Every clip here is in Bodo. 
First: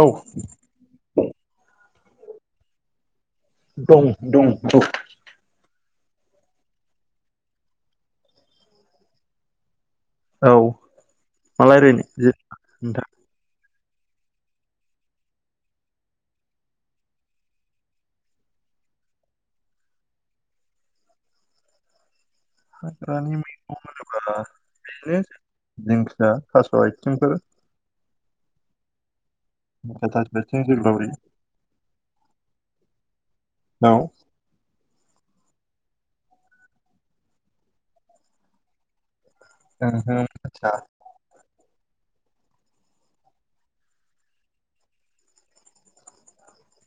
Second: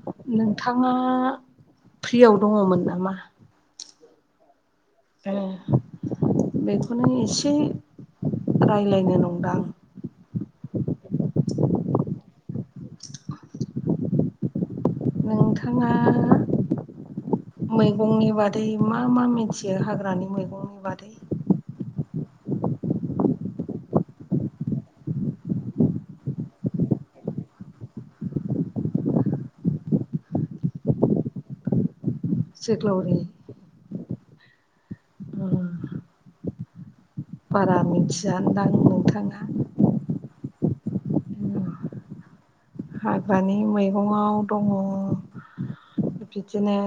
औ नोंथाङा फ्रियाव दङमोन नामा? दं दं दं ओ बेखौनो एसे राय्लायनो नंदां। औ मा लायरायनो दे नोंथां नोंथाङा मैगंनि बादै मा मा मिथियो हाग्रानि मैगंनि बादै [inaudible] हाग्रानि मैगं बिदिनो जिंखिया थास' आइथिं फोर दा जि जोग्लाउरि [inaudible] बारा मिथियदां नोंथाङा आ हाग्रानि मैगंआव दंङ बिदिनो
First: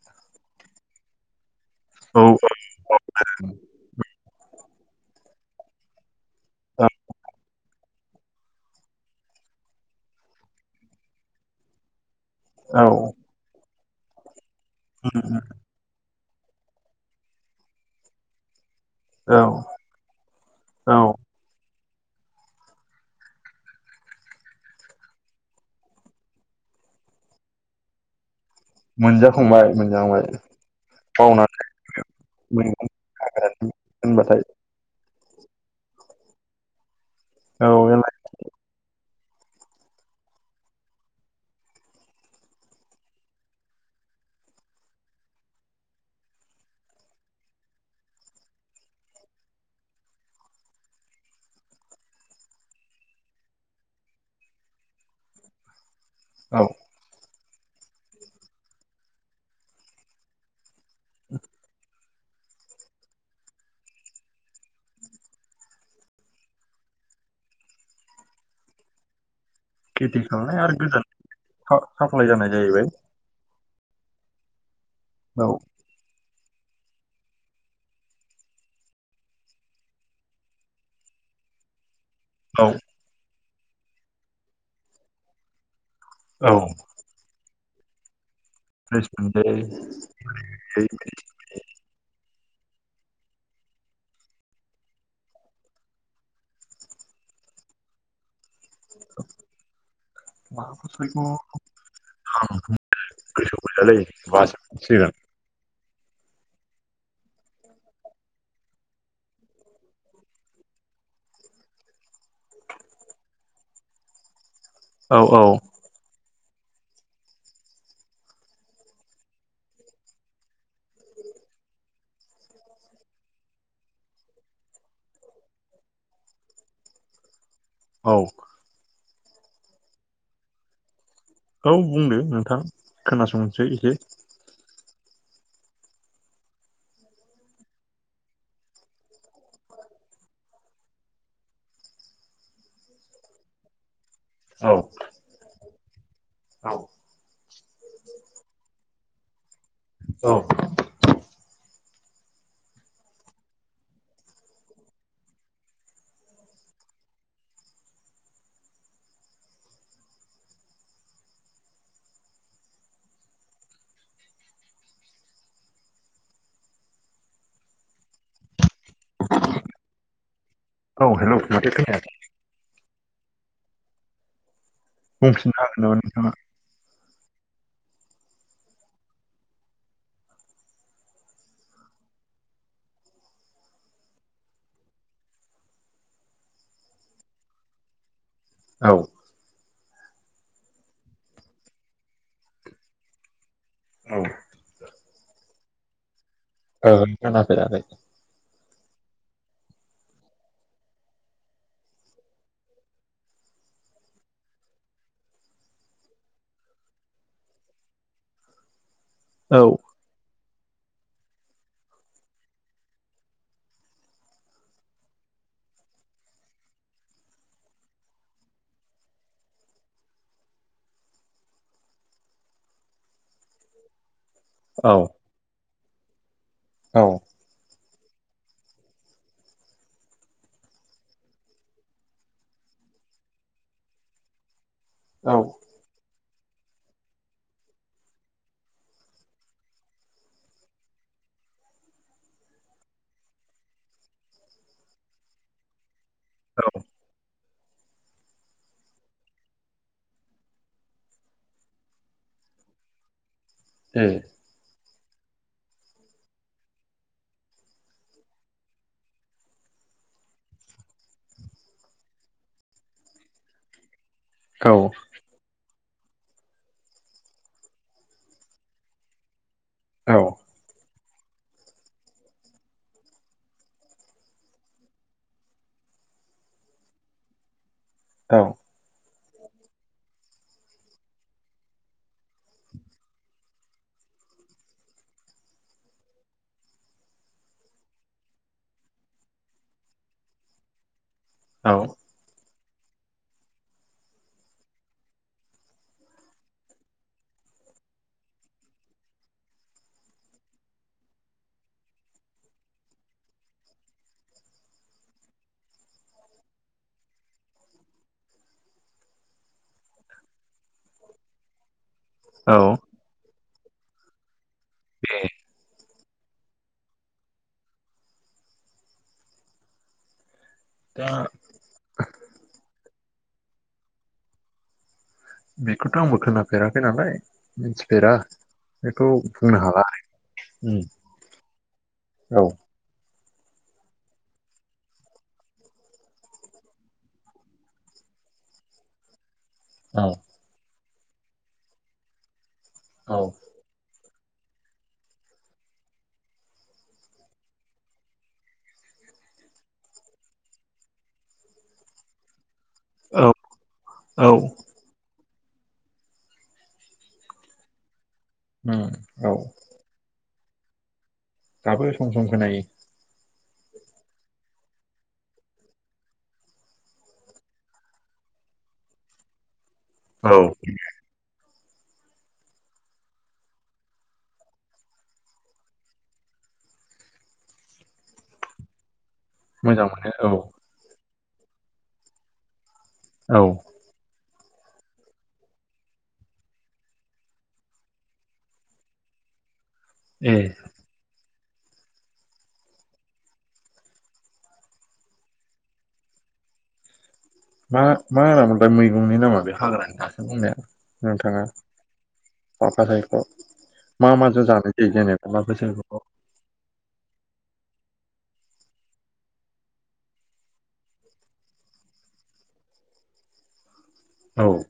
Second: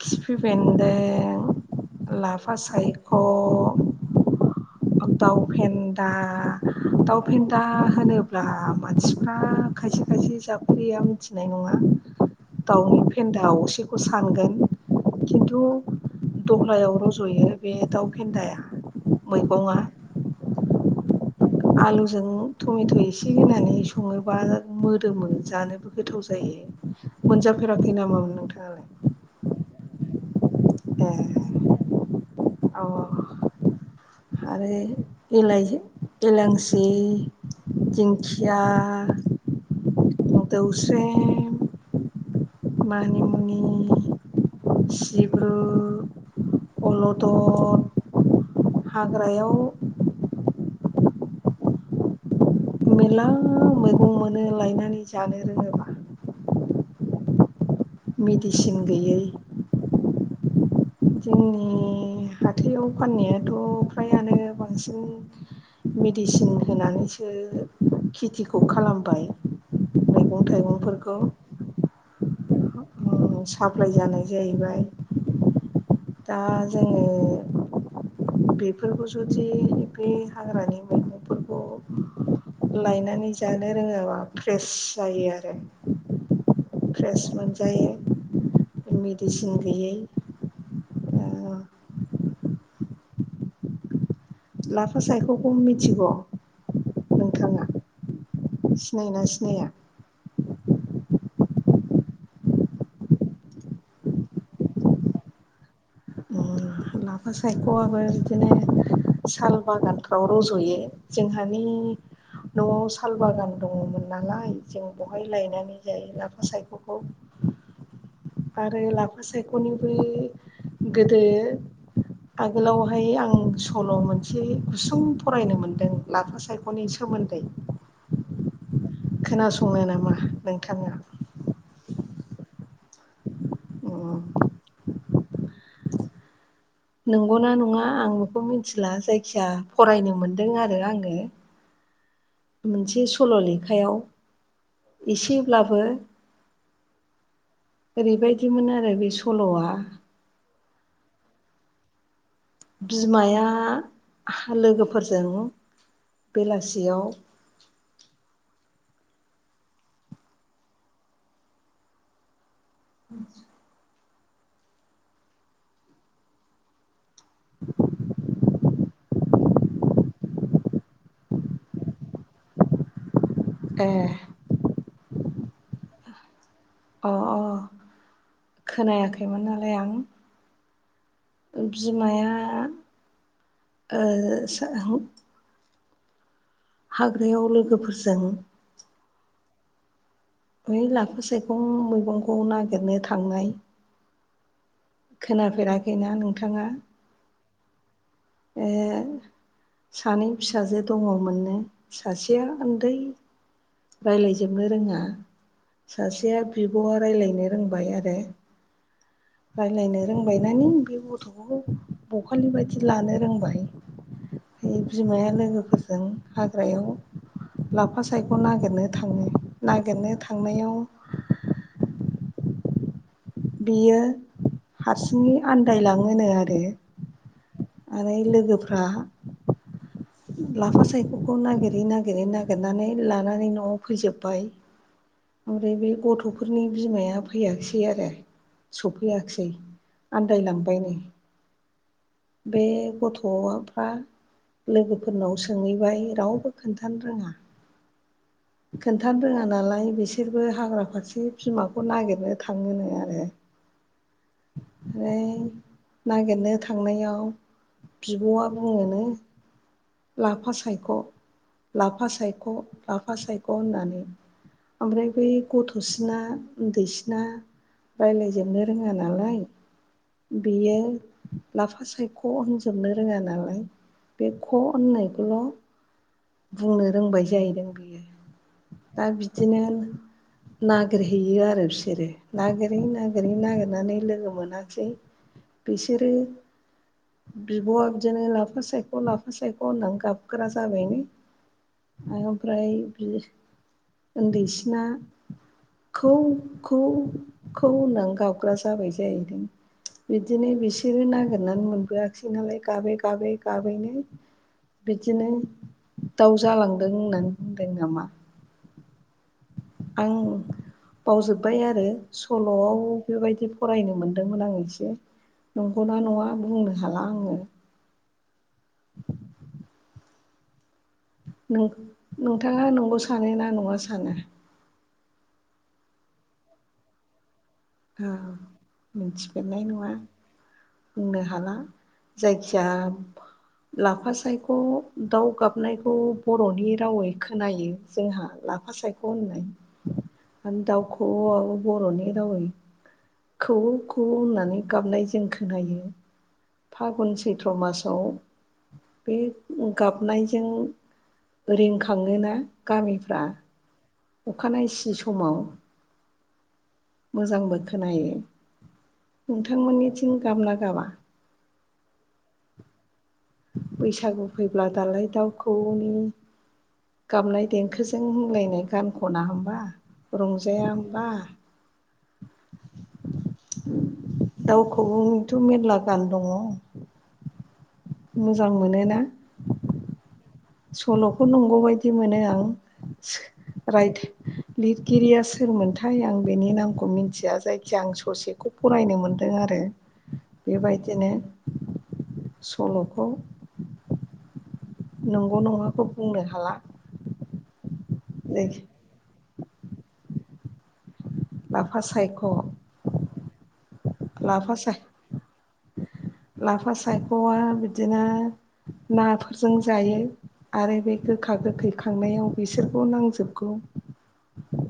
खिफि बेन्दों लाफा सायख' दाउ फेन्दा दाउ फेन्दा होनोब्ला मानसिफ्रा खायसे खायसे खायसे जाफेरिया मिथिनाय नंङा औ दाउनि फेन्दा असेखौ सानगोन खिन्थु [inaudible] दह्लायाव रज'यो बे दाउ फेन्दाया औ बङा औ आलुजों टमेट' एसे होनानै संङोबा मोदोमो जानोबो गोथाव जायो मोनजा फेराखै नामा मोनजाखांबाय मोनजाखांबाय ए बावनानै अ मैगं हाग्रानि आरो एलांसि औ बेलाय दिंखिया म द उस माहानिमुनि सिब्रु अलदन हाग्रायाव मेर्ला मैगं मोनो लायनानै जानो रोङोबा औ मेडिसिन गैयै जोंनि हाथायाव फाननायाथ' फ्रायानो बांसिन मेडिसिन होनानैसो खेथिखौ खालामबाय खेथि मैगं खालामनाय आरो गोजान थाइगंफोरखौ साप्लाय जानाय जाहैबाय साप्लााय जानाय जाहैबाय औ दा जोङो बेफोरखौ जुदि बे हाग्रानि औ मैगंफोरखौ लायनानै जानो रोङाबा फ्रेस जायो आरो औ फ्रेस मोनजायो रेस मेडिसिन मोनजायै गैयै ओ लाफा सायखौ खम मिथिगौ नोंथाङा सिनाय ना सिनाया स बसैग उम लाफा सायख'आबो बिदिनो साल बागानफ्राव रज'यो जोंहानि न'आव साल बागान दङमोन नालाय जों औ बहाय लायनानै जायो न गसायख'खौ आरो लाफा सायख'निबो गोदो आगोलावहाय आं सल' मोनसे गुसुं फरायनो मोनदों लाफा सायख'नि सोमोन्दै औ खोनासङो नामा नोंथांा औ बुंदो नोंथां खोनासंसै एसे उम [unintelligible] नंगौना नङा आं बेखौ मिथिला जायखिया फरायनो मोनदों आरो आङो मोनसे सल' लेखायाव औ एसेब्लाबो औ ओरैबायदिमोन आरो बे सल'आ औ बिमाया हा लोगोफोरजों बेलासियाव [inaudible] औ हेल' माथो खोयाखै ए [unintelligible] अ अ खोनायाखैमोन नालाय आं बिमाया ओ [unintelligible] हाग्रायाव लोगोफोरजों औ बै लाफा साइगं मैगंखौ नागिरनो थांनाय औ खोनाफेराखैना नों औ खोनाफेराखै ए सानै फिसाजो दङमोननो सासेया उन्दै रायलायजोबनो रोङा सासेया बिब'आ रायलायनो रोंबाय आरो औ रायलायनो रोंबाय [unintelligible] बे गथ'खौ बखालि बायदि लानो रोंबाय बिमाया लोगोफोरजों हाग्रायाव लाफा साय नागिरनो थाङो नागिरनो थांनायाव बियो औ हारसिङै आन्दायलाङोनो आरो औ आरो लोगोफ्रा लाफा सायख'खौ नागिरै- नागिरै नागिरनानै लानानै न'आव फैजोब्बाय औ ओमफ्राय बे गथ'फोरनि बिमाया फैयाखिसै आरो सफैयाखिसै आन्दायलांबायनो बे गथ'फ्रा लोगोफोरनाव सोंहैबाय रावबो खोन्थानो रोङा खोन्थानो रोङा नालाय बिसोरबो हाग्रा फारसे बिमाखौ नागिरनो थाङोनो ए ए [unintelligible] ओमफ्राय नागिरनो थांनायाव बिब'आ बुङोनो लाफा सायख'- लाफा सायख' - लाफा सायख' होननानै औ ओमफ्राय बै गथ'सिना उन्दैसिना राय्लायजोबनो रोङा नालाय औ बियो लाफा सायख' होनजोबनो रोङा नालाय बे ख' होननायखौल' बुंनो रोंबाय जाहैदों बेयो औ दा बिदिनो नागिरहैयो आरो बिसोरो नागिरै- नागिरै नागिरनानै लोगो मोनासै बिसोरो बिब'आ बिदिनो लाफा सायख' - लाफा सायख' होननानै गाबग्राा जाबाय नो औ। ओमफ्राय उन्दैसिना खौ खौ खौ होननानै गाबग्रा जाबाय जाहैदों। बिदिनो बिसोरो नागिरनानै मोनबोआखिसै नालाय गाबै गाबै गाबैनो बिदिनो दाउ जालांदों होननानै बुंदों नामा। आं बावजोब्बाय आरो सल'आव बेबायदि फरायनो मोनदोंमोन आं एसे, नंगौना नङा बुंनो हाला आङो। [inaudible] दा नोंथाङा नंगौ सानो ना नङा सानो? बेखौथ' आंबो खोनाफेराखै नालाय। औ मिथिफेरा बेखौ' मिथिफेरनाय बुंनो हाला। नङा औ बुंनो हाला औ जायखिया लाफा सायख' दाउ गाबनायखौ बर'नि रावै खोनायो जोंहा लाफा सायख' औ होननाय। दाउ खौवौ आबो बर'नि रावै औ खौवौ खौ खौवौ होननानै गाबनाय जों खोनायो फागुन सैथ्र' मासाव बे गाबनायजों रिंखाङोना? गामिफ्रा औ अखानायसि समाव। मोजांबो खोनायो। उम औ। गाबोना गाबा? गाबो सम सम खोनायो। बैसागु फैब्ला दालाय दाउखौवौनि गाबनाय देंखोजों होनलायनाय गान खना होनबा? औ रंजाया होमबा? दाउ खौवौनिथ' मेरला गान दङ। मोजां मोनोना? मोजां मोनो औ। सल'खौ नंगौ बायदि मोनो आं औ राइथ लिरगिरिया सोरमोनथाय आं बेनि नामखौ मिथिया जायखिया आं ससेखौ फरायनो मोनदों आरो। ए बेबायदिनो सल'खौ नंगौ नङाखौ बुंनो हाला। मा मा जायखि होनामोनथाय मैगंनि नामा बे हाग्रानि दासो बुंनाया? नोंथाङा लाफा सायख' हरफाजायोथ' मा माजों लाफा जानो साय जायो जेनेबा माबोरै जानांगौ लाफा सायख'आ बिदिनो नाफोरजों जायो आरो बे गोखा गोखै खांनायाव बिसोरखौ नांजोबगौ। औ।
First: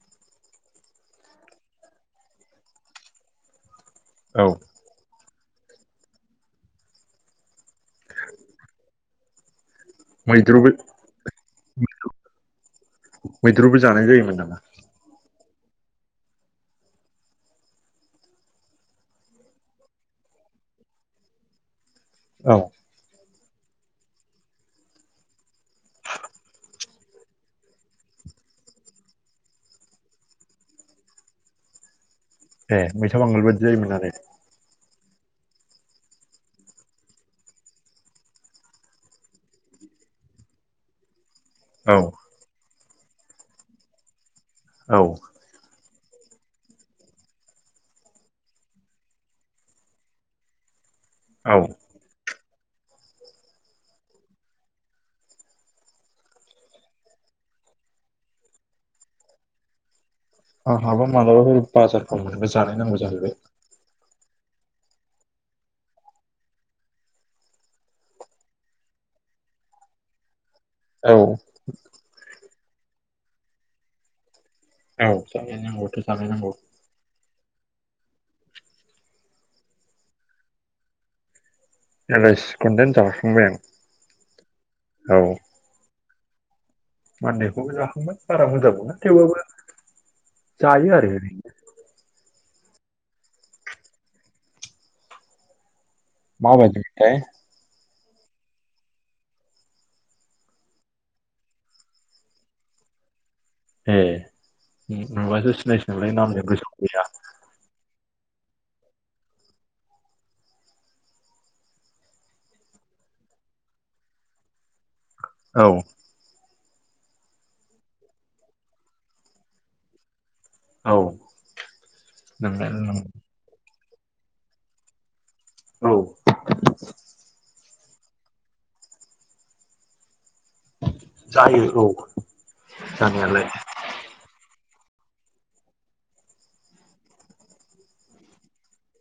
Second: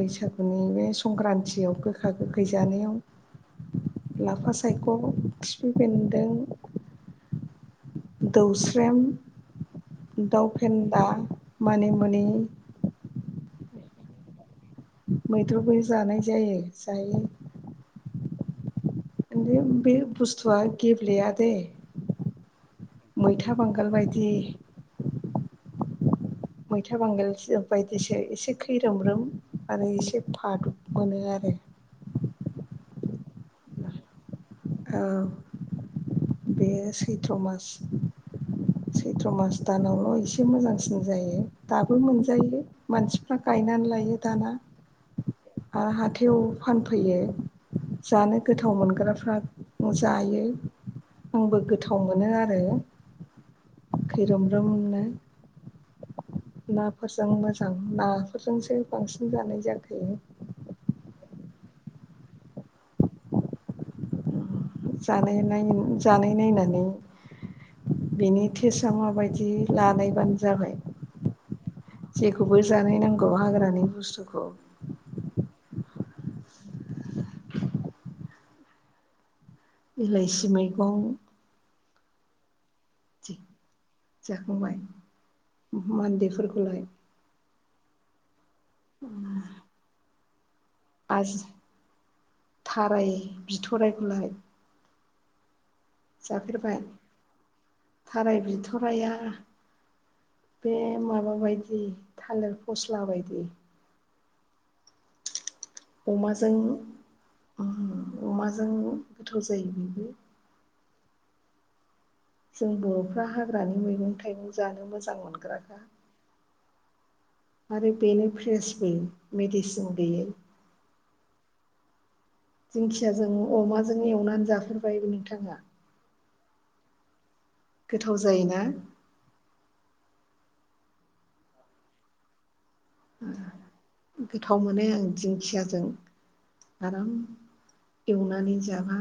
बैसागुनि बे संक्रान्तियाव गोखा गोखै जानायाव औ लाफा सायख' खिफि बेन्दों दौस्रेम दाउ मैद्रुबो फेन्दा, मानिमुनि मैद्रुबो जानाय जायोमोन नामा? मैद्रुबो जानाय जायो जायो। बे बुस्थुआ गेबलेया दै औ। मैथा बांगाल बायदि मैथा बांगाल बायदिसो एसे खैरोमरोम आरो एसे फादुब मोनो आरो। [inaudible] ए मैथा बांगाल बायदि जायोमोन आरो। औ बे सैथ्र' मास सैथ्र' मास दानावल' एसे मोजांसिन जायो दाबो औ मोनजायो मानसिफ्रा गायनानै लायो दाना औ हाथायाव फानफैयो जानो गोथाव मोनग्राफ्रा जायो औ आंबो गोथाव मोनो आरो आरो खैरोमब्रोमनो नाफोरजों मोजां नाफोरजोंसो बांसिन जानाय जाखायो आंहाबो मालाबा बे बाजारफ्राव मोनबा जानाय नांगौ जाहैबाय जानाय नाय जानाय नायनानै बेनि टेस्टआ माबायदि लानायबानो जाबाय औ जेखौबो जानाय नांगौ हाग्रानि बुस्थुखौ औ जानायनांगौथ जानायनांगौ इलाइसि मैगं एलायसिखौदेन जाखांबाय आं औ बेफोरखौलाय मानदेखौबो जाखांबाय बारा मोजां मोना थेवबाबो जायो आरो आजि थाराय बिथरायखौलाय मा बादिथाय थाराय बिथ'राया बे माबा बायदि थालिर फस्ला बायदि ए नुबासो सिनायसिगोनलै नामजों अमाजों गोसोआव गैया अमाजों गोथाव जायो बेबो जों बर'फ्रा हाग्रानि मैगं थाइगं जानो मोजां औ मोनग्राखा आरो बेनो फ्रेसबो मेडिसिन गैयै औ नोंगो नों दिंखियाजों अमाजों एवनानै जाफेरबायबो नोंथां औ गोथाव जायोना जायो औ जानायालाय गोथाव मोनो आं दिंखियाजों आराम एवनानै जाबा